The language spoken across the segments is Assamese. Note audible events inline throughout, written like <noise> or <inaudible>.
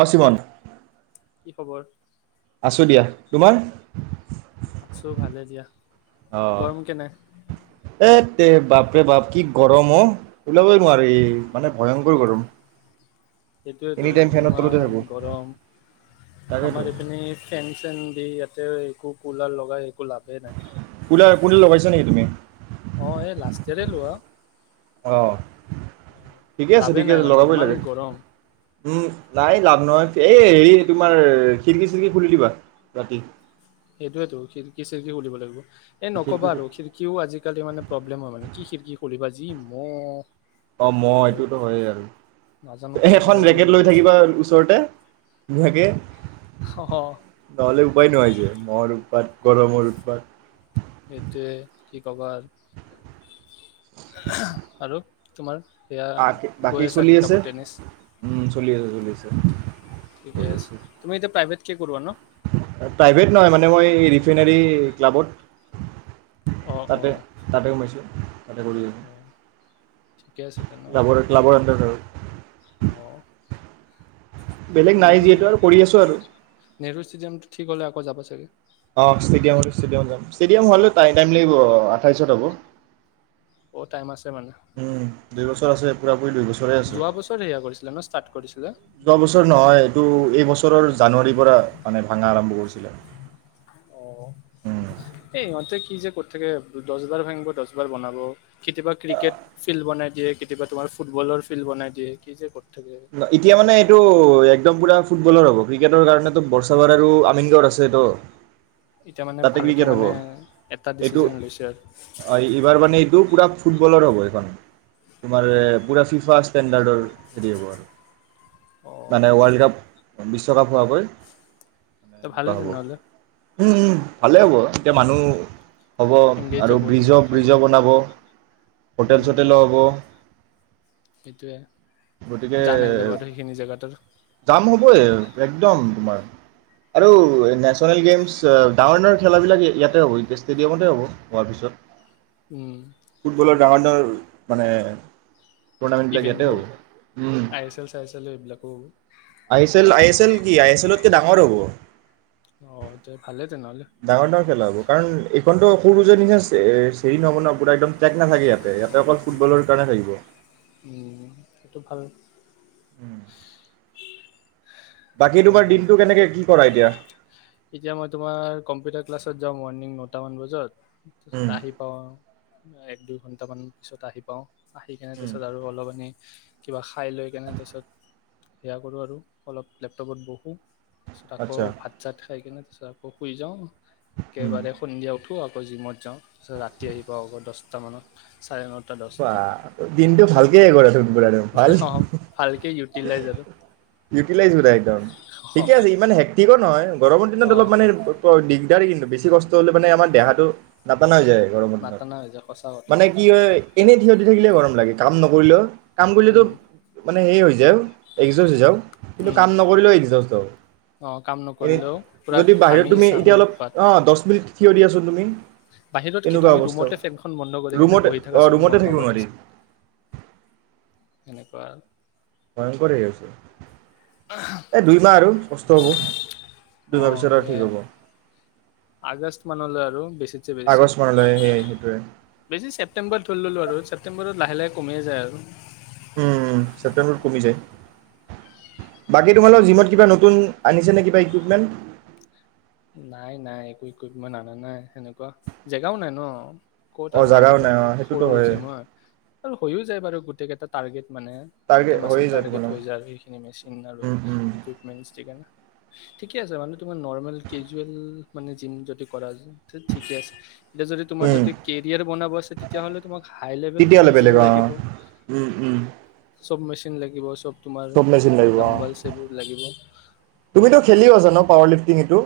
অ শিৱন কি খবৰ আছো দিয়া তোমাৰ আছো ভালে দিয়া। গৰম কেনে? অহ এ বাপ ৰে বাপ কি গৰম অ ওলাবই নোৱাৰি মানে ভয়ংকৰ গৰম সেইটোয়েতো এনি টাইম ফেনৰ তলতে ইমান থাকোঁ গৰম তাকেতো আমাৰ এইপিনি ফেন চেন দি ইয়াতে কুলাৰ লগাই একো লাভেই নাই। কুলাৰ কোনে লবাইচ ন তুমি অ এই লাষ্ট ইয়েৰে লোৱা অ ঠিকে আছে লাভে ঠিকে নাই আছে মানে লগাবই ইমান লাগে গৰম উম নাই লাভ নহয় এই হেৰি তোমাৰ খিৰিকি চিৰকি খুলি দিবা ৰাতি। সেইটোয়েতো খিৰিকি চিৰকি খুলিব লাগিব। এ খিৰিকি নকবা আৰু খিৰিকিও আজিকালি মানে প্ৰব্লেম হয় মানে কি খিৰিকি খুলিবা। যি মই অ মই এইটোতো হয় আৰু নাজানো ক'ৰ এখন পৰা যে ৰেকেট লৈ মহ থাকিবা ওচৰতে নুধুৱাকে অহ, নহ'লে উপায় নহয় যে মৰ উৎপাত গৰমৰ উৎপাত এইটোৱ কি কবা আৰু তোমাৰ সেয়া গৈ বাকী আছা চলি শিকাব আছে টেনিছ? উম চলি আছে চলি আছে <unintelligible> ঠিকে কৰি আছে আছোঁ তুমি এতিয়া প্ৰাইভেট কি কোৰবা ন প্ৰাইভেট নহয় মানে মই এই ৰিফাইনে ক্লাবত অ অ তাতে তাতে সোমাইছোঁ। তাতে অ ঠিকে আছে তেনেহ'লে ক্লাবৰ এণ্টাৰ আৰু অ বেলেগ নাই নেহৰু যিহেতু আৰু কৰি আছোঁ আৰু নেহৰু ষ্টেডিয়ামটো ঠিক হলে আৰু কবাত যাব চাগে এতিয়া হ'লেও টাইম টাই লাগিব আথাইচত হ'ব বহুত তাইম আছে মানে উম। দুই বছৰ আছে পূৰা দু বছৰে আছে যোৱা বছৰ সেয়া কৰিছিলে ন ষ্টাৰ্ট কৰিছিলে যোৱা বছৰ নহয় এইটো এই বছৰৰ। জানুৱাৰীৰ পৰা মানে ভাঙা আৰম্ভ কৰিছিলে। অ এই ইহঁতে কি যে কৰি থাকে দহ বাৰ ভাঙিব দহ বাৰ বনাব। কেতিয়াবা ক্ৰিকেট ফিল্ড বনাই। দিয়ে কেতিয়াবা তোমাৰ ফুটবলৰ ফিল্ড বনাই দিয় কি যে ক এতিয়া মানে এইটো একদম পুৰা। ফুটবলৰ হ'ব ক্ৰিকেটৰ কাৰণো বৰ্ষাপাৰ আৰু আমিনগড় আছে তো এতিয়া মানে তাতে ভালকে ক্ৰিকেট হ'ব মানে এটা এইটো ডিচিজন লৈছে আৰু এইবাৰ মানে এইটো পুৰা ফুটবলৰ হ'ব। তোমাৰ পোৰা ফিফাষ্টাৰ্ হেৰি হব আৰু মানে অ ৱৰ্ল্ড কাপ বিশ্বকাপ হোৱাকৈ। এ ভালে তেনেহ'লে। উম উম ভালে হ'ব এতিয়া মানুহ। হ'ব এংগেজ আৰু হ'ব তোমাৰ ব্ৰিজো ভাল হ'ব ব্ৰিজো বনাব হোটেল উম চোটেলো হ'ব। সেইটোৱে যে জানাই যাব আৰু সেইখিনি জেগাত আৰু যাম হ'বই একদম। তোমাৰ আৰু নেশচনেল গেমছ ডাঙৰ ডাঙৰ খেলাবিলাক ইয়াতে হ'ব এতিয়া ষ্টেডিয়ামতে হ'ব হোৱাৰ পিছত উম সেইটোৱে ফুটবলৰ ডাঙৰ ডাঙৰ মানে। টোৰ্ণামেণ্ট বিলাক ইয়াতে‌ ইভেন্টবোৰ হব। আই এছ এল চাই এছ এল এইবিলাকো I S L I S L কি আই এছ এলতকে ডাঙৰ হ'ব অ ভালে তেনেহলে ডাঙৰ ডাঙৰ খেলা হ'ব কাৰণ এইখনতো সৰু যে নিচিনা চেৰি নহব ন পুৰা একম ট্ৰেক নাথাকে ইয়াতে ইয়াতে অকল ফুটবলৰ কাৰণে থাকিব। উম সেইটো ভাল। উম। ভাল ভাল দিনটো কেনেকে কি কৰা এতিয়া এতিয়া মই তোমাৰ কম্পিউটাৰ ক্লাছত যাওঁ মৰ্ণিং নটামান বজাত। উম আহি পাওঁ আৰু এক দুই ঘণ্টা কেইটামান পিছত আহি পাওঁ। আহি কিনে তাৰপিছত আৰু অলপ মানি কিবা খাই লৈ কেনে তাৰপিছত সেয়া কৰোঁ আৰু অলপ। লেপটপত বহু। তাৰপিছত আকৌ আচ্ছা ভাত চাত খাই কিনে। আচ্ছা শুই যাওঁ। উম একেইবাৰে সন্ধিয়া উঠো। আকৌ জিমত যাওঁ তাৰপিছত ৰাতি আহি পাওঁ আকৌ দহটা মানত চাৰে নটা বা দহটা দিনটোও ভাল কি <unintelligible> অ ভালকে ইউটিলাইজ আৰু ইউটিলাইজ মানে একদম অ ঠিকে আছে ইমান কি ক নহয় গৰমৰ দিনত অ অলপ মানে ডি ইতিয়াৰে বেছি কষ্ট হ'লে মানে আমাৰ দেহাটো নাটানা হৈ যায় গৰমৰ দিনত নাটানা হৈ যায় সঁচা কথা মানে কি হয় থিয়দি থাকিলে গৰম লাগে কাম নকৰিলেও কাম কৰিলেতো উম মানে হে হৈ যায় আৰু একজৰ্জ হৈ যায় কিন্তু উম কাম নকৰিলেও আকজস্ত হও, অ কাম নকৰিলেও পুৰা যদি বাহিৰত ঘামি তুমি চামি এতিয়া অলপ উৎপাত অ দহ মিনিট থিয় দিয়া আছো তুমি? বাহিৰত কি তেনেকুৱা তুমি অৱস্থা ৰুমতে ফেনখন বন্ধ কৰি কেনে ৰুমতে বহি থাকা অঁ ছোন ৰুমতে থাকিব নোৱাৰি তেনেকুৱা ভয়ংকৰে হৈ আছে। এই দুইমাহ আৰু কষ্ট হ'ব, অ দুইমাহ পিছত আৰু ঠিক সেয়ে হ'ব। আগষ্ট মানলৈ আৰু বেছিতছে বেছি, আগষ্ট মানলৈ সেই সেইটোৱে বেছি ছেপ্টেম্বৰত ধৰি ললো আৰু ছেপ্টেম্বৰত লাহে-লাহে কমেই যায় আৰু। উম উম ছেপ্টেম্বৰত কমি যায়। বাকী তোমালোকৰ জিমত কিবা নতুনআনিছে নে কিবা ইকুইপমেণ্ট? নাইনাই একো ইকুইপমেণ্ট অনা নাই সেনেকুৱা, জেগাও নাই ন। ক'ত অঁ আৰু জাগাও আনিব নাই আৰু, অঁ সেইটোতো সৰু হয়েই জিম হয় আৰু হৈয়ো যায় বাৰু গোটেই কেইটাত টাৰ্গেট মানে টাৰ্গেট গোটেই মাচাল হৈয়ে যায় টাৰ্গেট তোমালোকৰ হৈ যায় আৰু সেইখিনি মেচিন আৰু উম উম ইকুইপমেণ্ট দি কিনে। ঠিকে আছে মানে তোমাৰ নৰ্মেল কেজুৱেল মানে জিম যদি কৰা যায় ঠিকে আছে, এয়া যদি তোমাৰ উম যদি কেৰিয়াৰ বনাব আছে, তেতিয়াহলে তোমাক, হাই লেভেল তোমাক তেতিয়াহ'লে জিম বেলেগ অ লাগিব। উম উম চব মেচিন লাগিব চব তোমাৰ চব মেচিন লাগিব অ, ডাম্বলছ এইবোৰ লাগিব তুমিতো খেলিও আছা ন পাৱাৰ লিফটিং এইটো?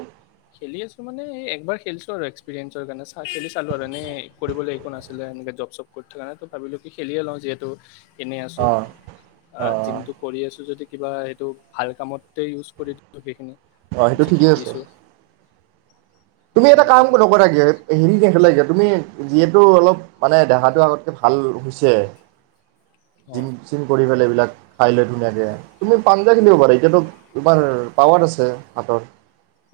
খেলি আছো মানে এ একবাৰ খেলিছো আৰু এক্সপিৰিয়েঞ্চৰ কাৰণে, চা খেলি চালো আৰু এনে কৰিবলৈ একো নাছিলে এনেকে জব চব কৰি থকা নাই ত ভাবিলো কি খেলিয়ে ল যিহেতু এনেই আছো অ অ অ জিমটো কৰি আছো যদি কিবা সেইটো ভাল কামতে ইউজ কৰি দিছোঁ সেইখিনি অ সেইটো যি ঠিকেই আছে শিকিছো তুমি এটা সেনেকুৱা কাম আৰু নকৰা কিয় হেৰি নেখেলাগা তুমি যিহেতু অলপ, মানে দেহাটো আগতকৈ ভাল হৈছে। অ জিম চিম কৰি পেলাই এইবিলাক। খাই লৈ ধুনীয়াকে। তুমি পাঞ্জা খেলিব পাৰা এতিয়াাতো তোমাৰ পাৱাৰ আছে হাতৰ।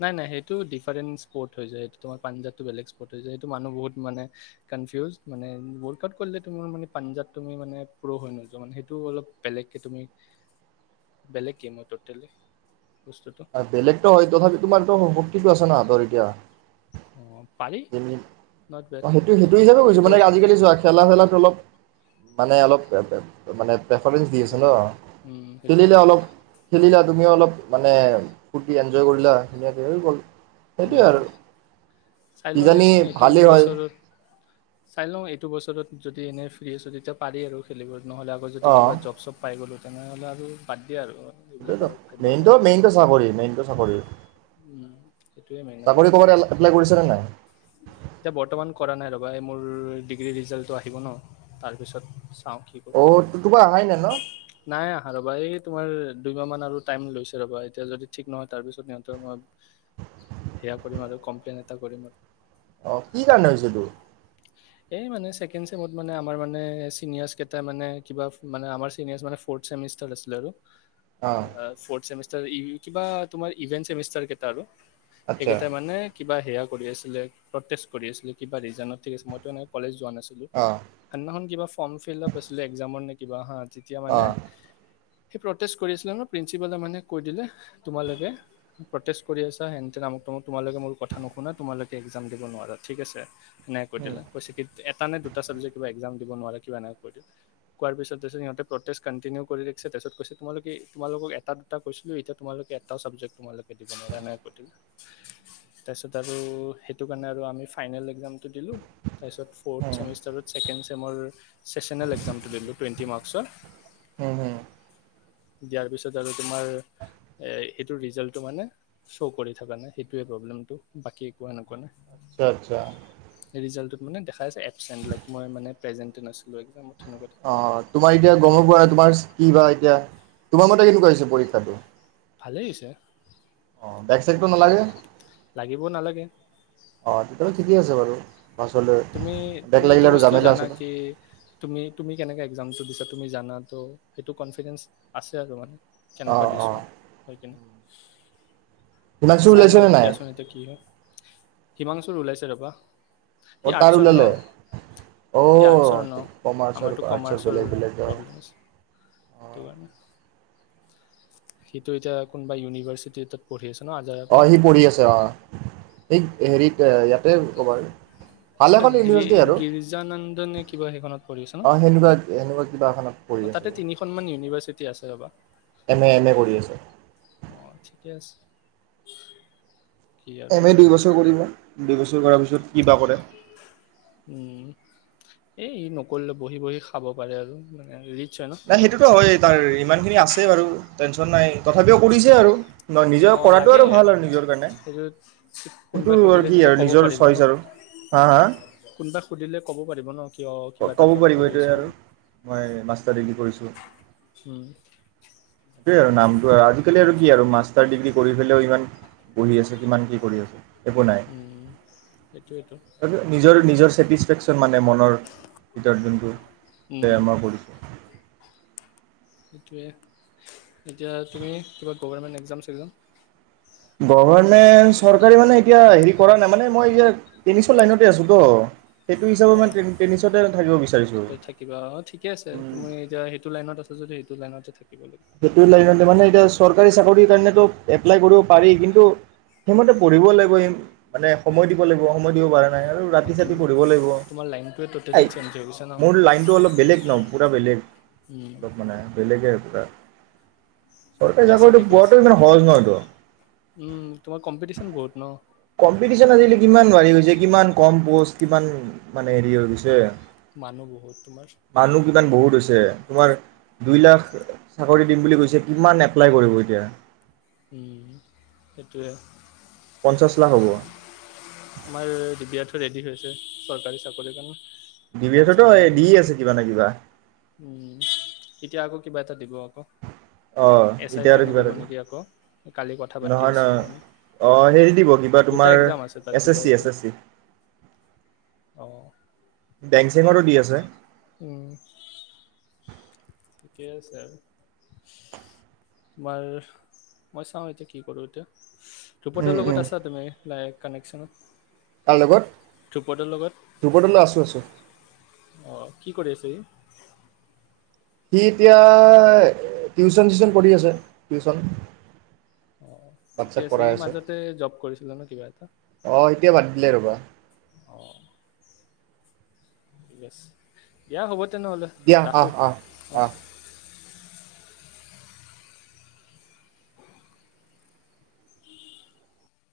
নাই-নাই সেইটো ডিফাৰেণ্ট স্পট হৈ যায়, সেইটো তোমাৰ পাঞ্জাৱটো বেলেগ স্পট হৈ যায়। সেইটো মানুহ বহুত মানে কনফিউ মানে ৱৰ্ক আউট কৰিলে তোমাৰ মানে পাঞ্জ তমি মানে প্ৰ হৈ নোযোৱা মান সেইটো অলপ বেলেগকে তুমি বেলেক সমে হৈ ততালী আৰু বেলেগ টো হয় তথাপি তোমাৰতো <unintelligible> অ পাৰি উম ', নট বেড সেইটো -সেইটো হিচাপে কৈছো কিন্তু মানে আজিকালি যোৱা খেলা খেলাটো অলপ মানে অলপ মানে প্ৰেফাৰেঞ্চ দি আছ ন উম সেইটো খেলিলে হয় অলপ খেলিলা তুমিও অলপ মানে? ফূ্তি এনজয় কৰিলা ধুনীয়াকে হৈ গ'ল। সেইটোৱে আৰু উম', চাই লওঁ কিজানি দিয়াচোন এইটো ভালেই হয় বছৰত চাই লওঁ এইটো বছৰত যদি এনেই ফ্ৰী আছো তেতিয়া পাৰি আৰু খেলিবলৈ নহ'লে আগ অ য কিবাব চব পাই গ'লোঁ তেনেহ'লে আৰু ব সটোয় মেইনতটো মেইনতটো চাকৰি -মেইনতটো চাকৰি উম', সেইটোয়ে মেইন আৰু চাকৰি ক'ৰবাত এপ্লাই কৰিছানে নাই এতিয়া বৰ্তমান কৰা নাই ৰবা। মোৰ ডিগ্ৰী ৰিজাল্টটো আহিব ন তাৰপিছত চাওঁ কি কৰ অ তোমাৰ অহাই নাই ন নাই আহাৰবা তোমাৰ দুইমাহ মান আৰু টাইম লৈছে ৰবা এতিয়া যদি ঠিক নহয় তাৰ পিছত সহঁ মই সেয়া কৰিম আৰু কমপ্লেইন এটা কৰিম আৰু অ কি কাৰণে হৈছ তোৰ? এই মানে ছেকেণ্ড ছেমত মানে আমাৰ মানে সেনীয়ৰ্চ কেটাই মানে কিবা মানে আমাৰ সেনিয়ৰ মানে ফৌৰ ছেমিষ্টাৰ আছিলে আৰু। অ ফৌৰ্থ ছেমিষ্টাৰ কিবা তোমাৰ ইভেন্ট চেমিষ্টাৰ কেইটা আৰু আচ্ছা সেইিকেইট মানে? কিবা সেয়া কৰি আছিলে প্ৰটেষ্ট কৰি আছিলে কিবা ৰিজনত ঠিক আছে মই নাই কলেজ যোৱা নাই? চিলো অ সেইদিনাখন কিবা ফৰ্ম ফিলাপ আছিল এক্সামৰ নে কিবা হ? যেতিয়া অ মানে? সি প্ৰতেষ্ট কৰি আছিলে ন প্ৰিন্সিপাল মানে কৈ দিলে তোমালোকে প্ৰতেষ্ট কৰি আছা হেন তেন তোমালোকে মোৰ কথা নুশুনা তোমালোক এক্সাম দিব নোৱাৰা ঠিক আছে। নাই ক উম দিলা? এটা নে দুটা চাবজেক্ট কিবা এক্সাম দিব নোৱাৰা কিবা এনেক কৰি দিল কোৱাৰ পিছত তাৰপিত সিহঁতে প্ৰটেষ্ট কণ্টিনিও কৰি ৰাখিছে তাৰিছত কৈছে তোমেলোকে তোমালোকক এটা দুটা কৈছিলো এতিয়া তোমালোকে এটাও ছাবজেক্ট তোমালোকে দিব নোৱাৰা এনেকৈ কৰি দিলা তাৰপিছত আৰু সেইটো কাৰণে আৰু আমি ফাইনেল এক্সামটো দিলো। তাৰ পিছত ফৰ্ট উম ছেমিষ্টাৰত ছেকেণ্ড তেওঁ ম ৰৈ চেশ্যনেল এক্সামটো দিলোঁ টুৱেন্টি মাৰ্ক আচোন <unintelligible> হম ', হম', দিয়াৰ পিছত আৰু তোমাৰ এ', এইটো ৰিজাল্টটো মানে শ্ব' কৰি থকা নাই সেইটোৱে প্ৰব্লেমটো বাকী একোৱা এনেকুৱা নাই। আচ্ছা', আচ্ছা', ৰিজাল্টো মানে দেখায় চাগে এবচেণ্ট লাইক মই মানে প্ৰেজেন্টত আছো অ তোমাৰ এতিয়া গমো পোৱা তোমাৰ কি বা এতিয়া তোমাৰ মতে কেনেকুৱা হৈছে পৰীক্ষাটো ভালেই হৈছে অ বেক চেক তো নালাগে লাগিব নালাগে অ তেতিয়াহলে ঠিকে আছে বাৰু বাছলৈ তুমি বেক তুমি লাগিলে এইটো আৰু বস্তু জামেলা জানা আছে ন। কি তুমি তুমি কেনেকে এক্সামটো দিছা তুমি জানাতো সেইটো কনফিডেঞ্চ আছে আৰু মানে কেনেকুৱা অঁ অঁ দিছোঁ হয় কিনে হিমাংশুৰ চাই লওঁ ওলাইছেনে নাই তেতিয়াচোন এতিয়া কি হয় হিমাংশুৰ ওলাইছে ৰবা অঁ সি তাৰ আৰ্টছৰ ন ওলালে অঁ সি আৰ্টছৰ ন কমাৰ্চ আৰু আমাৰতো আৰ্টছৰ কমাৰ্চৰ বেলেগ বেলেগ অঁ প্ৰব্লেম আছে সেইটো কাৰণে সিটো এতিয়া কোনোবা ইউনিভাৰ্চিটিত পঢ়ি আছে ন আজাৰা অ পিনে সি পঢ়ি আছে অ ঠিক হেৰিত ইয়াতে ক'বাত গ গি গিৰ্জানন্দন নে কিবা সেইখনত পঢ়ি আছে ন অঁ সেনেকুৱা সেনেকুৱা কিবা এখনত পঢ়ি অ আছে তাতে তিনিখন মান ইউনিভাৰ্চিটি আছে ৰবা এম এ এম এ কৰি আছে অ ঠিকে আছে কি আৰু এম এ দুই বছৰ কৰিব দুই বছৰ কৰাৰ পিছত কিবা কৰে এ ই নকৰিলে বহি বহি খাব পাৰে আৰু মানে হেৰি নাই সেইটোতো হয়েই তাৰ ইমান খিনি আছে বাৰু টেনচন নাই তথাপিও কৰিছে আৰু ন নিজৰ অ কৰাটো আৰু লাগে ভাল আৰু নিজৰ কাৰণে সেইটো সেইটো কোনোবাই আৰু সুধিলে কি তেতিয়া আৰু ক'ব নিজৰ পাৰিব ন চইচ আৰু হা হা কোনবাই সুধিলে ক'ব পাৰিব ন কিয় কিবা এটা ক'ব জব পাৰিব কৰি এইটোৱে আছো আৰু বুলি মই মাষ্টাৰ ডিগ্ৰী কৰিছো এক উম টোৱেই নামটো আজি কালি আৰু কি আৰু মাষ্টাৰ ডিগ্ৰী কৰি পেলাইও ইমান বহি আছে কিমান কি কৰি আছে একো নাই উম সেইটোৱেতো নিজৰ নিজৰ ছেটিছফেকশচন মানে মনৰ কিতাপ যোনটো উম বেয়ামাৰ পৰিছে সেইটোৱে এতিয়া তুমি কিবা গভাৰ্মেণ্ট এক্জামছ চেক্জাম গভমেন্ট চৰকাৰে মানে এতিয়া হেৰি কৰা নাই মানে মই এয়াত টেনিচৰ লাইনতে আছোতো অ সেই থাকিবা অ ঠিকে আছে তুমি এতিয়া সেইটো লাইনত আছা। যদি সেইটো লাইনতে থাকে সেইটো লাইনত মানে মই এতিয়া চৰকাৰী চাকৰিৰ কাৰণেতো এপ্লাই কৰিব পাৰি কিন্তু সেইমতে পঢ়িব লাগিব মানে সময় দিব লাগিব সময় দিব পৰা নাই। অ' ৰাতি তুমি চাতি পঢ়িব লাগিব তোমাৰ লাইনটোৱে ট'টেলি চেঞ্জ হৈ গৈছে ন <unintelligible> মোৰ লাইনটো অলপ বেলেগ ন। পূৰা বেলেগ উম অলপ মানে বেলেগে চৰকাৰী ঠিকে আছে চাকৰিটো ঠিকে পোৱাটো আছে ইমান সহজ নহয়তো উম তোমাৰ কম্পিটিচন বহুত ন। কম্পিটিশন আজিকালি কিমান বাঢ়ি গৈছে কিমান কম প'ষ্ট কিমান মানে হেৰি হৈ গৈছে। মানুহ বহুত তোমাৰ ম তোমাৰ দুই লাখ চাকৰি দিম বুলি কৈছে কিমান এপ্লাই কৰিব এতিয়া। সেইটোৱে। পঞ্চাছ লাখ হ'ব। তোমাৰ দিব্যাৰ্থ ৰেডি হৈছে চৰকাৰী চাকৰিৰ কাৰণে। ডি বি এক্জাম এডতো চেগজাম দি দিয়ে চোন আছে কিবা নে কিবা উম এতিয়া আকৌ কিবা এটা দিব আকৌ। এছ আহ আইৰ এতিয়া আৰু কাৰণে কিবা দিব এটা নেকি আকৌ কালি কথা দিব। পাতি নহয় নহয় আছিলোঁ আমি অ হেৰি দিব কিবা দুটা তোমাৰ এক্সাম আছে তাৰ এছ এছ কিবা চি এছ এতিয়া এছ চি, অ' বেংক-চেংকতো দি আছে। উ ঠিকেই আছে, আৰু তোমাৰ মই চাওঁ এতিয়া কি কৰো এতিয়া। ধূপদৰ উম, লগত আছা তুমি? লাইন কানেকশচনত তাৰ লগত, ধ্ৰুপদলৈ আছোঁ আছোঁ। আহ কি কৰি আছে ই সি এতিয়া টিউচন চিউচন কৰি আছে। টিউচন অ', ঠিকে বাচ্ছাক আছে পঢ়াই সি মাজতে জব কৰিছিলে ন কিবা এটা অ', এতিয়া বাদ দিলে ৰ'বা অ'। দিয়া হ'ব। তেনেহ'লে দিয়া আহ, ৰাখোঁ আহ, অঁ আহ।